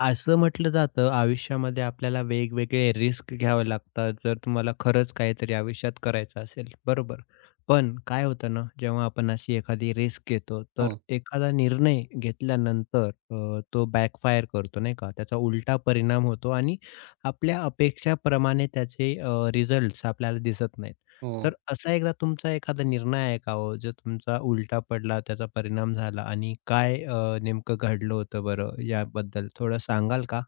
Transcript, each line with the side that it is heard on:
left: असं म्हटलं जातं आयुष्यामध्ये आपल्याला वेगवेगळे रिस्क घ्यावे लागतात जर तुम्हाला खरंच काहीतरी आयुष्यात करायचं असेल बरोबर. पण काय होतं ना जेव्हा आपण अशी एखादी रिस्क घेतो तर
right: हो,
left: एखादा निर्णय घेतल्यानंतर तो बॅकफायर करतो नाही का? त्याचा उलटा परिणाम होतो आणि आपल्या अपेक्षाप्रमाणे त्याचे आपल्याला दिसत नाहीत.
right: हो.
left: तर असा एकदा तुमचा एखादा निर्णय आहे का हो, जो तुमचा उलटा पडला, त्याचा परिणाम झाला आणि काय नेमकं घडलं होतं बरं याबद्दल थोडं सांगाल का?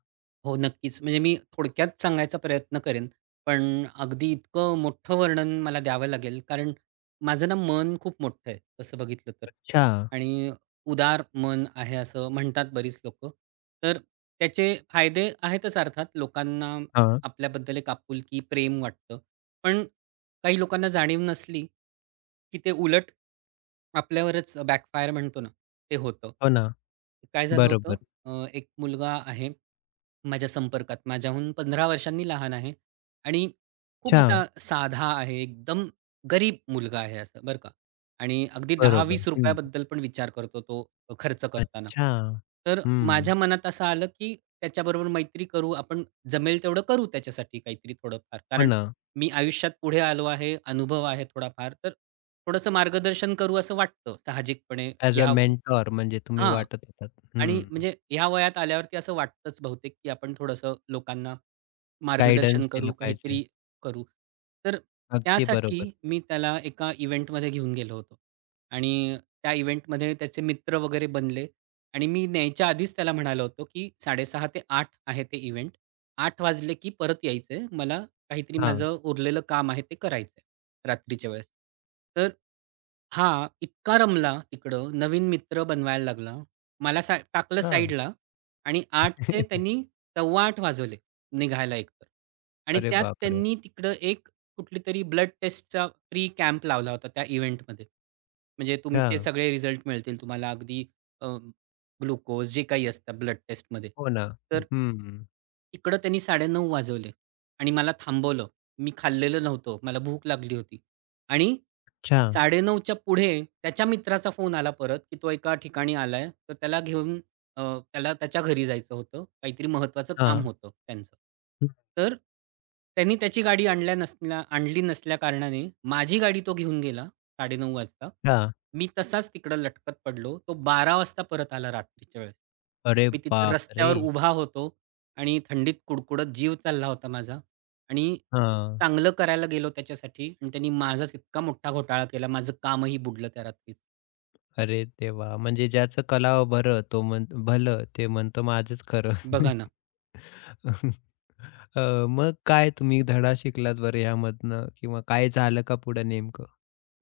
right: हो, नक्कीच. म्हणजे मी थोडक्यात सांगायचा प्रयत्न करेन, पण अगदी इतकं मोठं वर्णन मला द्यावं लागेल, कारण माझं ना मन खूप मोठं आहे तसं बघितलं तर
left: अच्छा.
right: आणि उदार मन आहे असं म्हणतात बरीच लोकं. तर त्याचे फायदे आहेतच अर्थात. लोकांना
left: हां.
right: आपल्याबद्दल एक आपुलकी, प्रेम वाटतं. पण काही लोकांना जाणीव नसली, की ते उलट आपल्यावरच बॅकफायर म्हणतो ना, ते होतं.
left: हो ना.
right: काय झालं होतं?
left: बरोबर.
right: एक मुलगा आहे माझ्या संपर्कात. माझ्याहून 15 वर्षांनी लहान आहे आणि खूप
left: अच्छा.
right: असा साधा आहे. एकदम गरीब मुलगा आहे असं बरं का, आणि अगदी
left: बरोबर. हं.
right: ₹10-20 बद्दल पण विचार करतो तो खर्च करताना.
left: अच्छा.
right: तर माझ्या
left: हं.
right: मनात असं आलं, की त्याच्याबरोबर मैत्री करू. आपण जमेल तेवढं करू त्याच्यासाठी काहीतरी थोडंफार.
left: हो
right: कारण
left: ना.
right: मी आयुष्यात पुढे आलो आहे, अनुभव आहे थोडाफार. तर थोडंसं मार्गदर्शन करू असं वाटतं साहजिकपणे.
left: ॲज अ
right: या
left: मेंटॉर म्हणजे तुम्ही
right: हां.
left: वाटत होतात.
right: आणि
left: हं.
right: म्हणजे ह्या वयात आल्यावरती असं वाटतंच बहुतेक, की आपण थोडंसं लोकांना मार्गदर्शन
left: गाईडन्स दिलं
right: करू,
left: पाहिजे.
right: काहीतरी करू. तर
left: अगदी बरोबर.
right: त्यासाठी मी त्याला एका इव्हेंटमध्ये घेऊन गेलो होतो आणि त्या इव्हेंटमध्ये त्याचे मित्र वगैरे बनले, आणि मी न्यायच्या आधीच त्याला म्हणालो होतो, की 6:30 ते आठ आहे ते इव्हेंट. 8 वाजले की परत यायचंय. मला काहीतरी
left: हां.
right: माझं उरलेलं काम आहे ते करायचंय रात्रीच्या वेळेस. तर हा इतका रमला तिकडं, नवीन मित्र बनवायला लागला. मला सा टाकलं
left: हां.
right: साईडला आणि 8चे त्यांनी 7:15 वाजवले. निघायला एकतर. आणि
left: अरे
right: त्यात
left: बापरे!
right: त्यांनी तिकडं एक कुठली तरी ब्लड टेस्टचा फ्री कॅम्प लावला होता त्या इव्हेंटमध्ये. म्हणजे तुमचे
left: हां.
right: सगळे रिझल्ट मिळतील तुम्हाला अगदी ग्लुकोज जे काही असतं ब्लड टेस्टमध्ये.
left: हो ना.
right: तर
left: हं.
right: तिकडं त्यांनी 9:30 वाजवले आणि मला थांबवलं. मी खाल्लेलं नव्हतं. मला भूक लागली होती आणि
left: अच्छा.
right: 9:30 च्या पुढे त्याच्या मित्राचा फोन आला परत, की तो एका ठिकाणी आलाय. तर त्याला घेऊन अ, त्याला त्याच्या घरी जायचं होतं. काहीतरी महत्त्वाचं काम
left: हां.
right: होतं त्यांचं. तर त्यांनी त्याची गाडी आणल्या नसल्या आणली नसल्याकारणाने माझी गाडी तो घेऊन गेला 9:30 वाजता.
left: अच्छा.
right: मी तसाच तिकडं लटकत पडलो. तो 12:00 वाजता परत आला रात्रीच्या वेळेस.
left: अरे
right: मी तिथं
left: बापरे!
right: रस्त्यावर उभा होतो. आणि थंडीत कुडकुडत जीव चालला होता माझा, आणि
left: हां.
right: चांगलं करायला गेलो त्याच्यासाठी आणि त्यांनी माझाच इतका मोठा घोटाळा केला. माझं कामही बुडलं त्या रात्रीच.
left: अरे देवा! म्हणजे ज्याचं कलावं बरं तो म्हण भलं ते म्हणतो माझंच खरं.
right: बघा ना,
left: मग काय तुम्ही धडा शिकलात बरं ह्यामधनं किंवा काय झालं का पुढं नेमकं?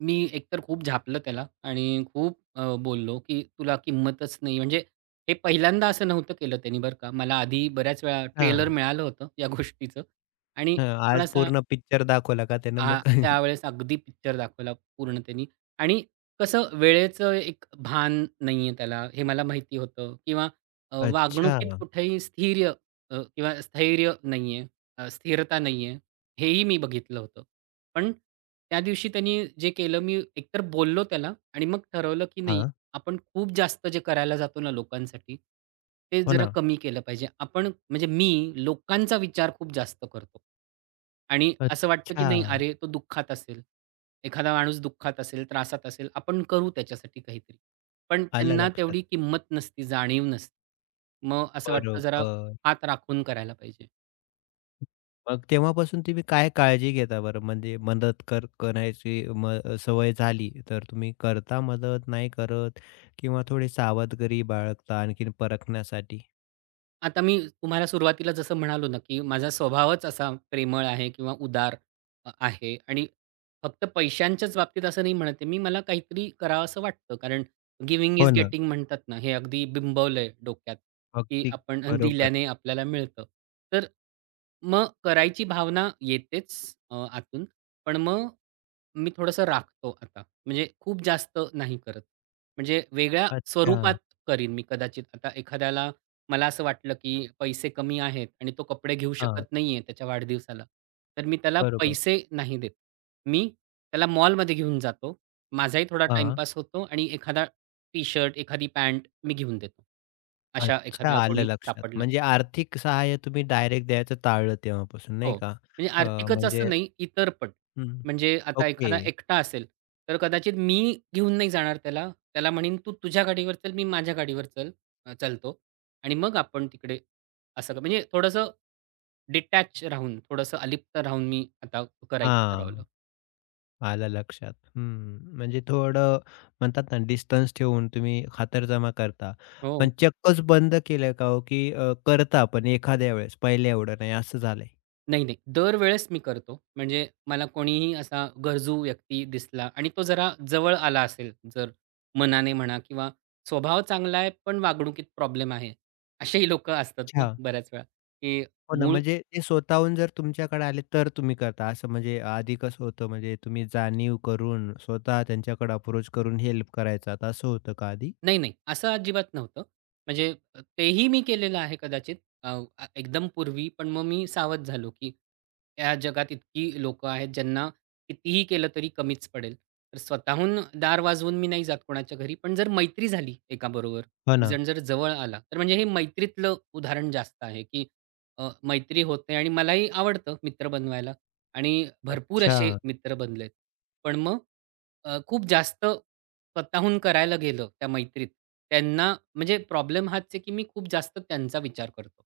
right: मी एकतर खूप झापलं त्याला आणि खूप बोललो, की "तुला किंमतच नाही." म्हणजे हे पहिल्यांदा असं नव्हतं केलं त्यांनी बरं का. मला आधी बऱ्याच वेळा ट्रेलर
left: हां,
right: मिळालं होतं या गोष्टीचं आणि
left: हां, आज
right: थोडासा
left: पूर्ण पिक्चर दाखवला का त्यानं
right: हां,
left: मग?
right: त्यावेळेस अगदी पिक्चर दाखवला पूर्ण त्यांनी. आणि कसं वेळेचं एक भान नाहीये त्याला, हे मला माहिती होतं किंवा
left: अच्छा.
right: वागणुकीत कुठेही स्थैर्य अ, किंवा स्थैर्य नाहीये, अ, स्थिरता नाहीये, हेही मी बघितलं होतं. पण त्या दिवशी त्यांनी जे केलं, मी एकतर बोललो त्याला आणि मग ठरवलं की नाही,
left: हां,
right: आपण खूप जास्त जे करायला जातो ना लोकांसाठी, ते
left: हो
right: जरा
left: ना.
right: कमी केलं पाहिजे. आपण म्हणजे मी लोकांचा विचार खूप जास्त करतो. आणि असं वाटतं की नाही,
left: अच्छा.
right: अरे, तो दुःखात असेल. एखादा माणूस दुःखात असेल, त्रासात असेल, आपण करू त्याच्यासाठी काहीतरी. पण
left: आलं
right: त्यांना
left: लक्षात.
right: तेवढी किंमत नसती, जाणीव नसते. मग असं वाटतं जरा
left: बरोबर.
right: हात राखून करायला पाहिजे.
left: मग तेव्हापासून तुम्ही काय काळजी घेता बरं? म्हणजे मदत कर करायची सवय झाली, तर तुम्ही करता मदत, नाही करत किंवा थोडी सावधगिरी बाळगता आणखीन परखण्यासाठी?
right: आता मी तुम्हाला सुरुवातीला जसं म्हणालो ना, की माझा स्वभावच असा प्रेमळ आहे किंवा उदार आहे, आणि फक्त पैशांच्याच बाबतीत असं नाही म्हणत आहे मी. मला काहीतरी करावसं वाटतं. कारण गिव्हिंग
left: हो
right: इज
left: ना.
right: गेटिंग म्हणतात ना, हे अगदी बिंबवलंय डोक्यात, की
left: अगदी
right: आपण
left: बरोबर.
right: दिल्याने आपल्याला मिळतं. तर मग करायची भावना येतेच आतून. पण मग मी थोडंसं राखतो आता. म्हणजे खूप जास्त नाही करत. म्हणजे वेगळ्या
left: अच्छा.
right: स्वरूपात करीन मी कदाचित. आता एखाद्याला मला असं वाटलं, की पैसे कमी आहेत आणि तो कपडे घेऊ
left: हां,
right: शकत नाहीये त्याच्या वाढदिवसाला. तर मी त्याला
left: बरोबर.
right: पैसे नाही देत. मी त्याला मॉलमध्ये घेऊन जातो. माझाही थोडा
left: हां.
right: टाईमपास होतो आणि एखादा टी-शर्ट, एखादी पॅन्ट मी घेऊन देतो. अशा
left: अच्छा,
right: एखादा
left: आलं
right: कोणी
left: लक्षात.
right: सापडला.
left: म्हणजे आर्थिक सहाय्य तुम्ही डायरेक्ट द्यायचं टाळलं तेव्हापासून, नाही
right: हो.
left: का?
right: म्हणजे
left: अ,
right: आर्थिकच असं
left: म्हणजे
right: नाही, इतर पण.
left: हं.
right: म्हणजे आता
left: ओके.
right: एखादा एकटा असेल, तर कदाचित मी घेऊन नाही जाणार त्याला. त्याला म्हणेन, "तू तुझ्या गाडीवर चल, मी माझ्या गाडीवर चालतो आणि मग आपण तिकडे" असं क- म्हणजे थोडंसं डिटॅच राहून, थोडंसं अलिप्त राहून मी आता करायचं ठरवलं.
left: हां. आलं लक्षात. हं. म्हणजे थोडं म्हणतात ना डिस्टन्स ठेवून तुम्ही खातरजमा करता. पण
right: हो.
left: चक्कच बंद केलंय का हो, की करता पण एखाद्या वेळेस, पहिले एवढं नाही असं झालंय?
right: नाही, नाही. दरवेळेस मी करतो. म्हणजे मला कोणीही असा गरजू व्यक्ती दिसला आणि तो जरा जवळ आला असेल, जर मनाने म्हणा किंवा स्वभाव चांगला आहे, पण वागणुकीत प्रॉब्लेम आहे. असेही लोकं असतात ना
left: अच्छा.
right: बऱ्याच वेळा, की
left: हो ना,
right: मूळ
left: म्हणजे ते स्वतःहून जर तुमच्याकडे आले तर तुम्ही करता असं म्हणजे आधी कसं होतं म्हणजे तुम्ही जाणीव करून स्वतः त्यांच्याकडे अप्रोच करून हेल्प करायचात असं होतं का आधी?
right: नाही, नाही. असं अजिबात नव्हतं. म्हणजे तेही मी केलेलं आहे कदाचित, अ, अ, एकदम पूर्वी. पण मग मी सावध झालो, की या जगात इतकी लोकं आहेत, ज्यांना कितीही केलं तरी कमीच पडेल. तर स्वतःहून दार वाजवून मी नाही जात कोणाच्या घरी. पण जर मैत्री झाली एकाबरोबर,
left: हो
right: एक
left: ना.
right: जण जर जवळ आला, तर म्हणजे हे मैत्रीतलं उदाहरण जास्त आहे, की मैत्री होते आणि मलाही आवडतं मित्र बनवायला आणि भरपूर
left: अच्छा.
right: असे मित्र बनलेत. पण मग खूप जास्त स्वतःहून करायला गेलं त्या मैत्रीत, त्यांना म्हणजे प्रॉब्लेम हाच आहे, की मी खूप जास्त त्यांचा विचार करतो.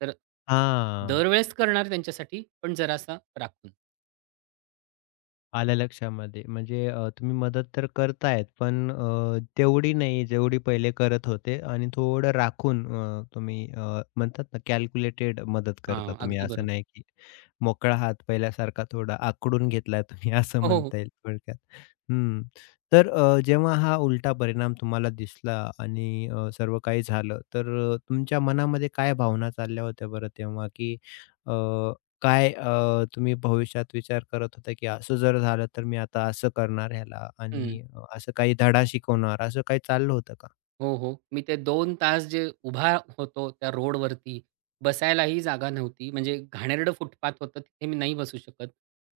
right: तर
left: हां.
right: दरवेळेस करणार त्यांच्यासाठी, पण जरासा राखून.
left: आलं लक्षामध्ये. म्हणजे तुम्ही मदत तर करतायत, पण तेवढी नाही जेवढी पहिले करत होते आणि थोडं राखून तुम्ही म्हणतात ना कॅल्क्युलेटेड मदत करता
right: हां,
left: तुम्ही.
right: अगदी
left: असं
right: बरोबर.
left: नाही की मोकळा हात पहिल्यासारखा थोडा आखडून घेतलाय तुम्ही असं
right: हो, हो.
left: म्हणता येईल थोडक्यात. हं. तर जेव्हा हा उलटा परिणाम तुम्हाला दिसला आणि सर्व काही झालं, तर तुमच्या मनामध्ये काय भावना चालल्या होत्या बरं तेव्हा? की अ, काय तुम्ही भविष्यात विचार करत होता, की असं जर झालं तर मी आता असं करणार ह्याला आणि असं काही धडा शिकवणार, असं काही चाललं होतं का?
right: हो, हो. मी ते दोन तास जे उभा होतो त्या रोडवरती, बसायलाही जागा नव्हती. म्हणजे घाणेरडं फुटपाथ होतं, तिथे मी नाही बसू शकत.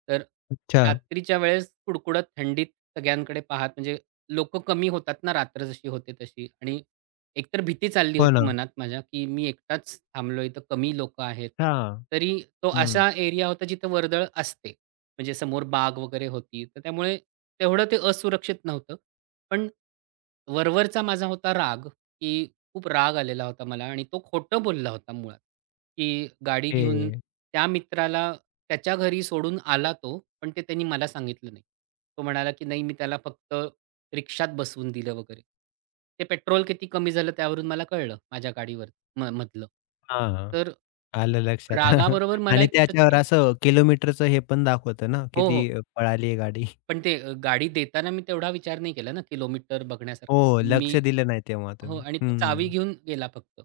right: तर
left: अच्छा.
right: रात्रीच्या वेळेस कुडकुडत थंडीत सगळ्यांकडे पाहत म्हणजे लोक कमी होतात ना रात्र जशी होते तशी, आणि एकतर भीती चालली
left: हो
right: होती
left: ना.
right: मनात माझ्या, की मी एकटाच थांबलोय, इथं कमी लोकं आहेत.
left: हां.
right: तरी तो
left: हं.
right: असा एरिया होता जिथे वर्दळ असते. म्हणजे समोर बाग वगैरे होती. तर त्यामुळे तेवढं ते असुरक्षित नव्हतं. पण वरवरचा माझा होता राग, की खूप राग आलेला होता मला, आणि तो खोटं बोलला होता मुळात, की गाडी घेऊन
left: हे
right: त्या मित्राला त्याच्या घरी सोडून आला तो, पण ते त्यांनी मला सांगितलं नाही. तो म्हणाला, की "नाही, मी त्याला फक्त रिक्षात बसवून दिलं वगैरे." ते पेट्रोल किती कमी झालं त्यावरून मला कळलं माझ्या गाडीवर म मधलं.
left: हां. हां.
right: तर
left: आलं लक्षात.
right: रागाबरोबर मला
left: आणि
right: एक
left: त्याच्यावर
right: कुठेतरी
left: असं किलोमीटरचं हे पण दाखवतं ना,
right: हो,
left: किती
right: हो.
left: अ, पळाली आहे गाडी.
right: पण ते गाडी देताना मी तेवढा विचार नाही केला ना, किलोमीटर बघण्यासारखा.
left: हो, लक्ष
right: मी
left: दिलं नाही तेव्हा
right: हो,
left: तुम्ही.
right: आणि तो चावी
left: हं.
right: घेऊन गेला फक्त.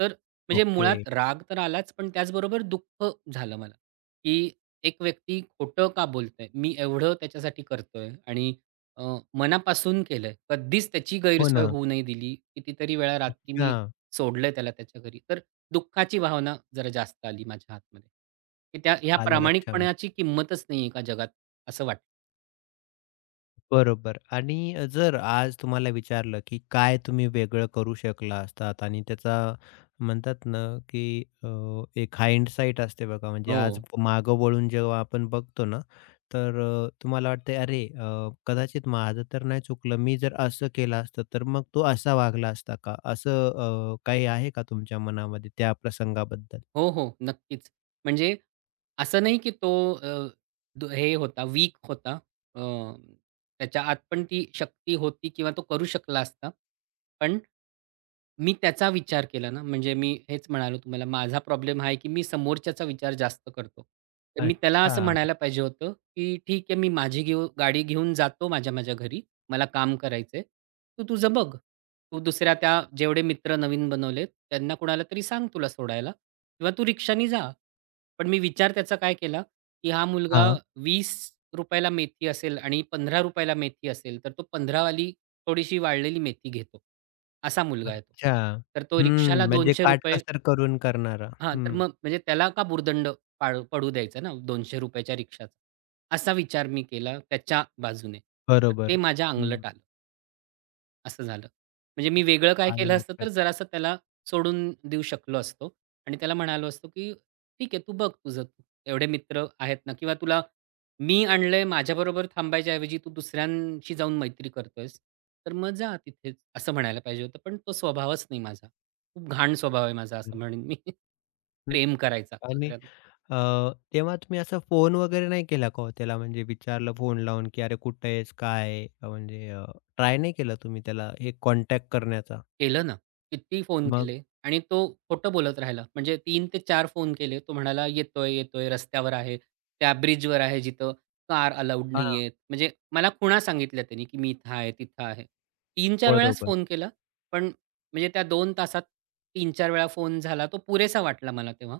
right: तर म्हणजे
left: ओके.
right: मुळात राग तर आलाच, पण त्याचबरोबर दुःख झालं मला, की एक व्यक्ती खोटं का बोलतंय? मी एवढं त्याच्यासाठी करतोय आणि अ, मनापासून केलंय. कधीच त्याची
left: हो
right: गैरसोय
left: ना.
right: होऊ नाही दिली. कितीतरी वेळा रात्री
left: अच्छा.
right: मी सोडलंय त्याला त्याच्या घरी. तर दुःखाची भावना जरा जास्त आली माझ्या आतमध्ये, की त्या ह्या
left: आलं लक्षामध्ये.
right: प्रामाणिकपणाची किंमतच नाहीये का जगात? असं वाटलं.
left: बरोबर आणि जर आज तुम्हाला विचारलं, की काय तुम्ही वेगळं करू शकला असतात आणि त्याचा म्हणतात ना, की एक हाइंडसाइट असते बघा, म्हणजे
right: हो.
left: आज मागं वळून जेव्हा आपण बघतो ना, तर तुम्हाला वाटतंय, "अरे, कदाचित माझं तर नाही चुकलं. मी जर असं केलं असतं, तर मग तो असा वागला असता का?" असं काही आहे का तुमच्या मनामध्ये त्या प्रसंगाबद्दल?
right: हो, हो. नक्कीच. म्हणजे असं नाही की तो द हे होता, वीक होता. अ, त्याच्या आत पण ती शक्ती होती किंवा तो करू शकला असता. पण मी त्याचा विचार केला ना, म्हणजे मी हेच म्हणालो तुम्हाला, माझा प्रॉब्लेम हा आहे, की मी समोरच्याचा विचार जास्त करतो. तर मी त्याला असं
left: अच्छा.
right: म्हणायला पाहिजे होतं, की "ठीक आहे, मी माझी घेऊ गाडी घेऊन जातो माझ्या-माझ्या घरी. मला काम करायचंय. तू तुझं बघ. तू दुसऱ्या त्या जेवढे मित्र नवीन बनवलेत त्यांना कुणाला तरी सांग तुला सोडायला किंवा तू रिक्षानी जा." पण मी विचार त्याचा काय केला, की हा मुलगा
left: हां.
right: ₹20 ला मेथी असेल आणि ₹15 ला मेथी असेल, तर तो 15 थोडीशी वाळलेली मेथी घेतो. असा मुलगा आहे तो.
left: अच्छा.
right: तर तो
left: हं,
right: रिक्षाला
left: म्हणजे
right: ₹200
left: काटकसर करून करणारा.
right: हां, तर
left: हं.
right: मग म्हणजे त्याला का भुर्दंड पडू द्यायचा ना ₹200 च्या रिक्षाचा. असा विचार मी केला त्याच्या बाजूने. तर ते
left: बरोबर.
right: माझ्या
left: हं.
right: अंगलट आलं. असं झालं. म्हणजे मी
left: हां,
right: वेगळं काय केलं
left: आलं
right: असतं, तर
left: लक्षात.
right: जरासं त्याला सोडून देऊ शकलो असतो आणि त्याला म्हणालो असतो, की "ठीक आहे, तू बघ तुझं तू. एवढे मित्र आहेत ना, किंवा तुला मी आणलंय माझ्याबरोबर थांबायच्या ऐवजी तू दुसऱ्यांशी जाऊन मैत्री करतोयस, तर मग जा तिथेच." असं म्हणायला पाहिजे होतं. पण तो स्वभावच नाही माझा. खूप घाण स्वभाव आहे माझा असं
left: बरं.
right: म्हणेन मी.
left: हं.
right: प्रेम करायचा
left: आणि अ, तेव्हा तुम्ही असं फोन वगैरे नाही केला का हो त्याला? म्हणजे विचारलं फोन लावून, की "अरे कुठे आहेस? काय आहे?" म्हणजे ट्राय नाही केला तुम्ही त्याला हे कॉन्टॅक्ट करण्याचा?
right: केलं ना. किती फोन
left: मग
right: केले, आणि तो खोटं बोलत राहिला. म्हणजे 3 ते 4 फोन केले. तो म्हणाला, "येतोय, येतोय, रस्त्यावर आहे. त्या ब्रिजवर आहे जिथं कार अलाउड
left: हां,
right: नाहीयेत." म्हणजे मला खुणा सांगितल्या त्यानी, की "मी इथं आहे, तिथं आहे." 3-4 वेळाच
left: बरोबर.
right: फोन केला. पण म्हणजे त्या 2 तासात 3-4 वेळा फोन झाला. तो पुरेसा वाटला मला तेव्हा.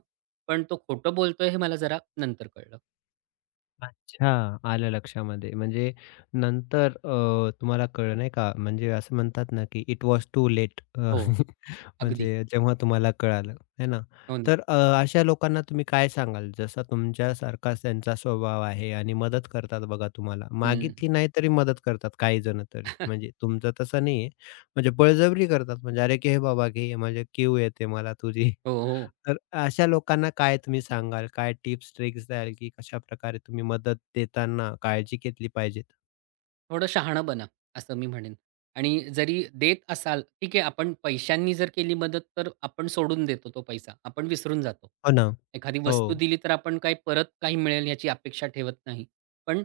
right: पण तो खोटं बोलतोय हे मला जरा नंतर कळलं.
left: अच्छा, आलं लक्षामध्ये. म्हणजे नंतर तुम्हाला कळलं नाही का? म्हणजे असं म्हणतात ना, की "इट वॉज टू लेट."
right: हो, अगदी.
left: म्हणजे जेव्हा तुम्हाला कळालं, है ना?
right: हो ना.
left: तर अशा लोकांना तुम्ही काय सांगाल? जसा तुमच्यासारखाच त्यांचा स्वभाव आहे आणि मदत करतात बघा तुम्हाला.
right: हं.
left: मागितली नाही तरी मदत करतात काही जण तरी. म्हणजे तुमचं तसं नाही आहे. म्हणजे बळजबरी करतात म्हणजे, "अरे, घे बाबा घे, म्हणजे कीव येते मला तुझी."
right: हो, हो.
left: तर अशा लोकांना काय तुम्ही सांगाल? काय टिप्स, ट्रिक्स द्याल, की कशाप्रकारे तुम्ही मदत देताना काळजी घेतली पाहिजेत?
right: थोडं शहाणं बना, असं मी म्हणेन. आणि जरी देत असाल, ठीक आहे, आपण पैशांनी जर केली मदत, तर आपण सोडून देतो तो पैसा. आपण विसरून जातो.
left: हो ना.
right: एखादी
left: हो.
right: वस्तू दिली, तर आपण काही मिळेल याची अपेक्षा ठेवत नाही. पण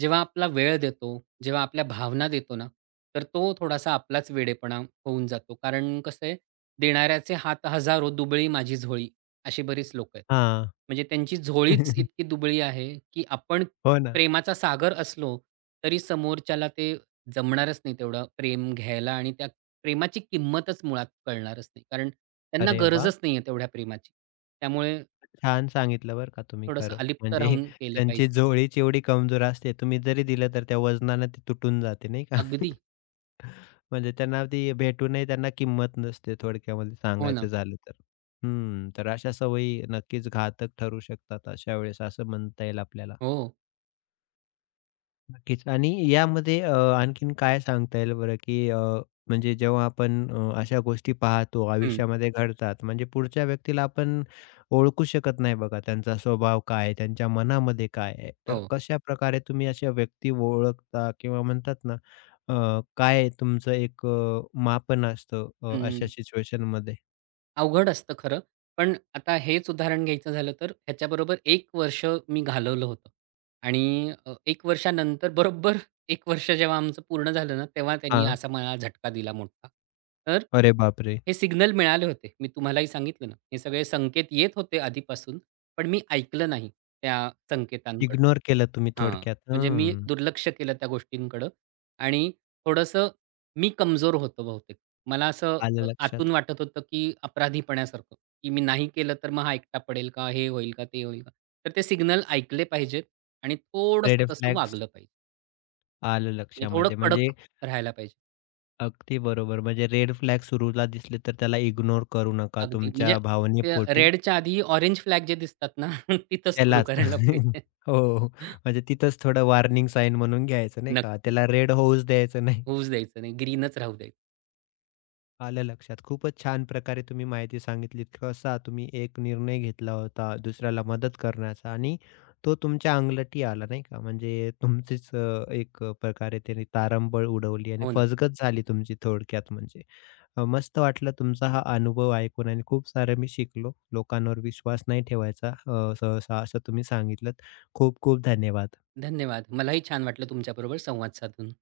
right: जेव्हा आपला वेळ देतो, जेव्हा आपल्या भावना देतो ना, तर तो थोडासा आपलाच वेडेपणा होऊन जातो. कारण कसं आहे, देणाऱ्याचे हात हजारो, दुबळी माझी झोळी, अशी बरीच लोकं आहेत.
left: हां.
right: म्हणजे त्यांची झोळीच इतकी दुबळी आहे, की आपण
left: हो ना.
right: प्रेमाचा सागर असलो, तरी समोरच्याला ते जमणारच नाही तेवढं प्रेम घ्यायला आणि त्या प्रेमाची किंमतच मुळात कळणारच नाही. कारण त्यांना
left: अरे वाह!
right: गरजच नाही आहे तेवढ्या प्रेमाची. त्यामुळे
left: छान सांगितलं बरं का तुम्ही
right: थोडंसं
left: खरं.
right: अलिप्त
left: म्हणजे
right: राहून केलं
left: त्यांची
right: पाहिजे.
left: झोळीच एवढी कमजोर असते, तुम्ही जरी दिलं तर त्या वजनानं ती तुटून जाते नाही का?
right: अगदी.
left: म्हणजे त्यांना ती भेटूनही त्यांना किंमत नसते थोडक्यामध्ये
right: हो ना.
left: सांगायचं झालं तर. हं, तर अशा सवयी नक्कीच घातक ठरू शकतात अशा वेळेस असं म्हणता येईल आपल्याला.
right: हो.
left: नक्कीच आणि यामध्ये आणखीन काय सांगता येईल बरं, की म्हणजे जेव्हा आपण अशा गोष्टी पाहतो
right: हं.
left: आयुष्यामध्ये घडतात, म्हणजे पुढच्या व्यक्तीला आपण ओळखू शकत नाही बघा, त्यांचा स्वभाव काय आहे, त्यांच्या मनामध्ये काय आहे. तर
right: हो.
left: कशाप्रकारे तुम्ही अशा व्यक्ती ओळखता किंवा म्हणतात ना, काय तुमचं एक मापन असतं अशा
right: हं.
left: सिच्युएशनमध्ये?
right: अवघड असतं खरं. पण आता हेच उदाहरण घ्यायचं झालं तर ह्याच्याबरोबर एक वर्ष मी घालवलं होतं, आणि 1 वर्षानंतर बरोबर एक वर्ष जेव्हा आमचं पूर्ण झालं ना, तेव्हा त्यांनी
left: हां.
right: असा मला झटका दिला मोठा. तर
left: अरे बापरे!
right: हे सिग्नल मिळाले होते. मी तुम्हालाही सांगितलं ना, हे सगळे संकेत येत होते आधीपासून, पण मी ऐकलं नाही त्या संकेतांकडं.
left: इग्नोर केलं तुम्ही
right: हां,
left: थोडक्यात.
right: म्हणजे मी
left: हं.
right: दुर्लक्ष केलं त्या गोष्टींकडं आणि थोडंसं मी कमजोर होतो बहुतेक. मला असं
left: आलं
right: आतून
left: लक्षात.
right: वाटत होतं, की अपराधीपणासारखं, की मी नाही केलं तर मग हा एकटा पडेल का? हे होईल का? ते होईल का? तर ते सिग्नल ऐकले पाहिजेत आणि
left: रेड
right: थोडंसं तसं
left: फ्लॅग्स
right: वागलं पाहिजे.
left: आलं
right: म्हणजे थोडं
left: लक्षामध्ये. म्हणजे
right: कडक राहायला पाहिजे.
left: अगदी बरोबर. म्हणजे रेड फ्लॅग सुरूला दिसले तर त्याला इग्नोर करू नका
right: अगदी. म्हणजे
left: तुमच्या
right: ते
left: भावनेपोटी
right: रेडच्या आधी ऑरेंज फ्लॅग जे दिसतात ना, तिथंच सुरू
left: त्यालाच
right: करायला पाहिजे.
left: हो, म्हणजे तिथंच थोडं वॉर्निंग साइन म्हणून घ्यायचं नाही का?
right: नक्की.
left: त्याला रेड होऊच द्यायचं नाही.
right: होऊच द्यायचं नाही. ग्रीनच राहू द्यायचं.
left: आलं लक्षात. खूपच छान प्रकारे तुम्ही माहिती सांगितलीत. कसा तुम्ही एक निर्णय घेतला होता दुसऱ्याला मदत करण्याचा आणि तो तुमच्या अंगलटी आला नाही का? म्हणजे तुमचीच एक प्रकारे त्याने तारंबळ उडवली आणि
right: हो ना.
left: फसगत झाली तुमची थोडक्यात म्हणजे. मस्त वाटलं तुमचा हा अनुभव ऐकून आणि खूप सारं मी शिकलो. लोकांवर विश्वास नाही ठेवायचा सहसा असं तुम्ही सांगितलंत. खूप खूप धन्यवाद.
right: धन्यवाद. मलाही छान वाटलं तुमच्याबरोबर संवाद साधून.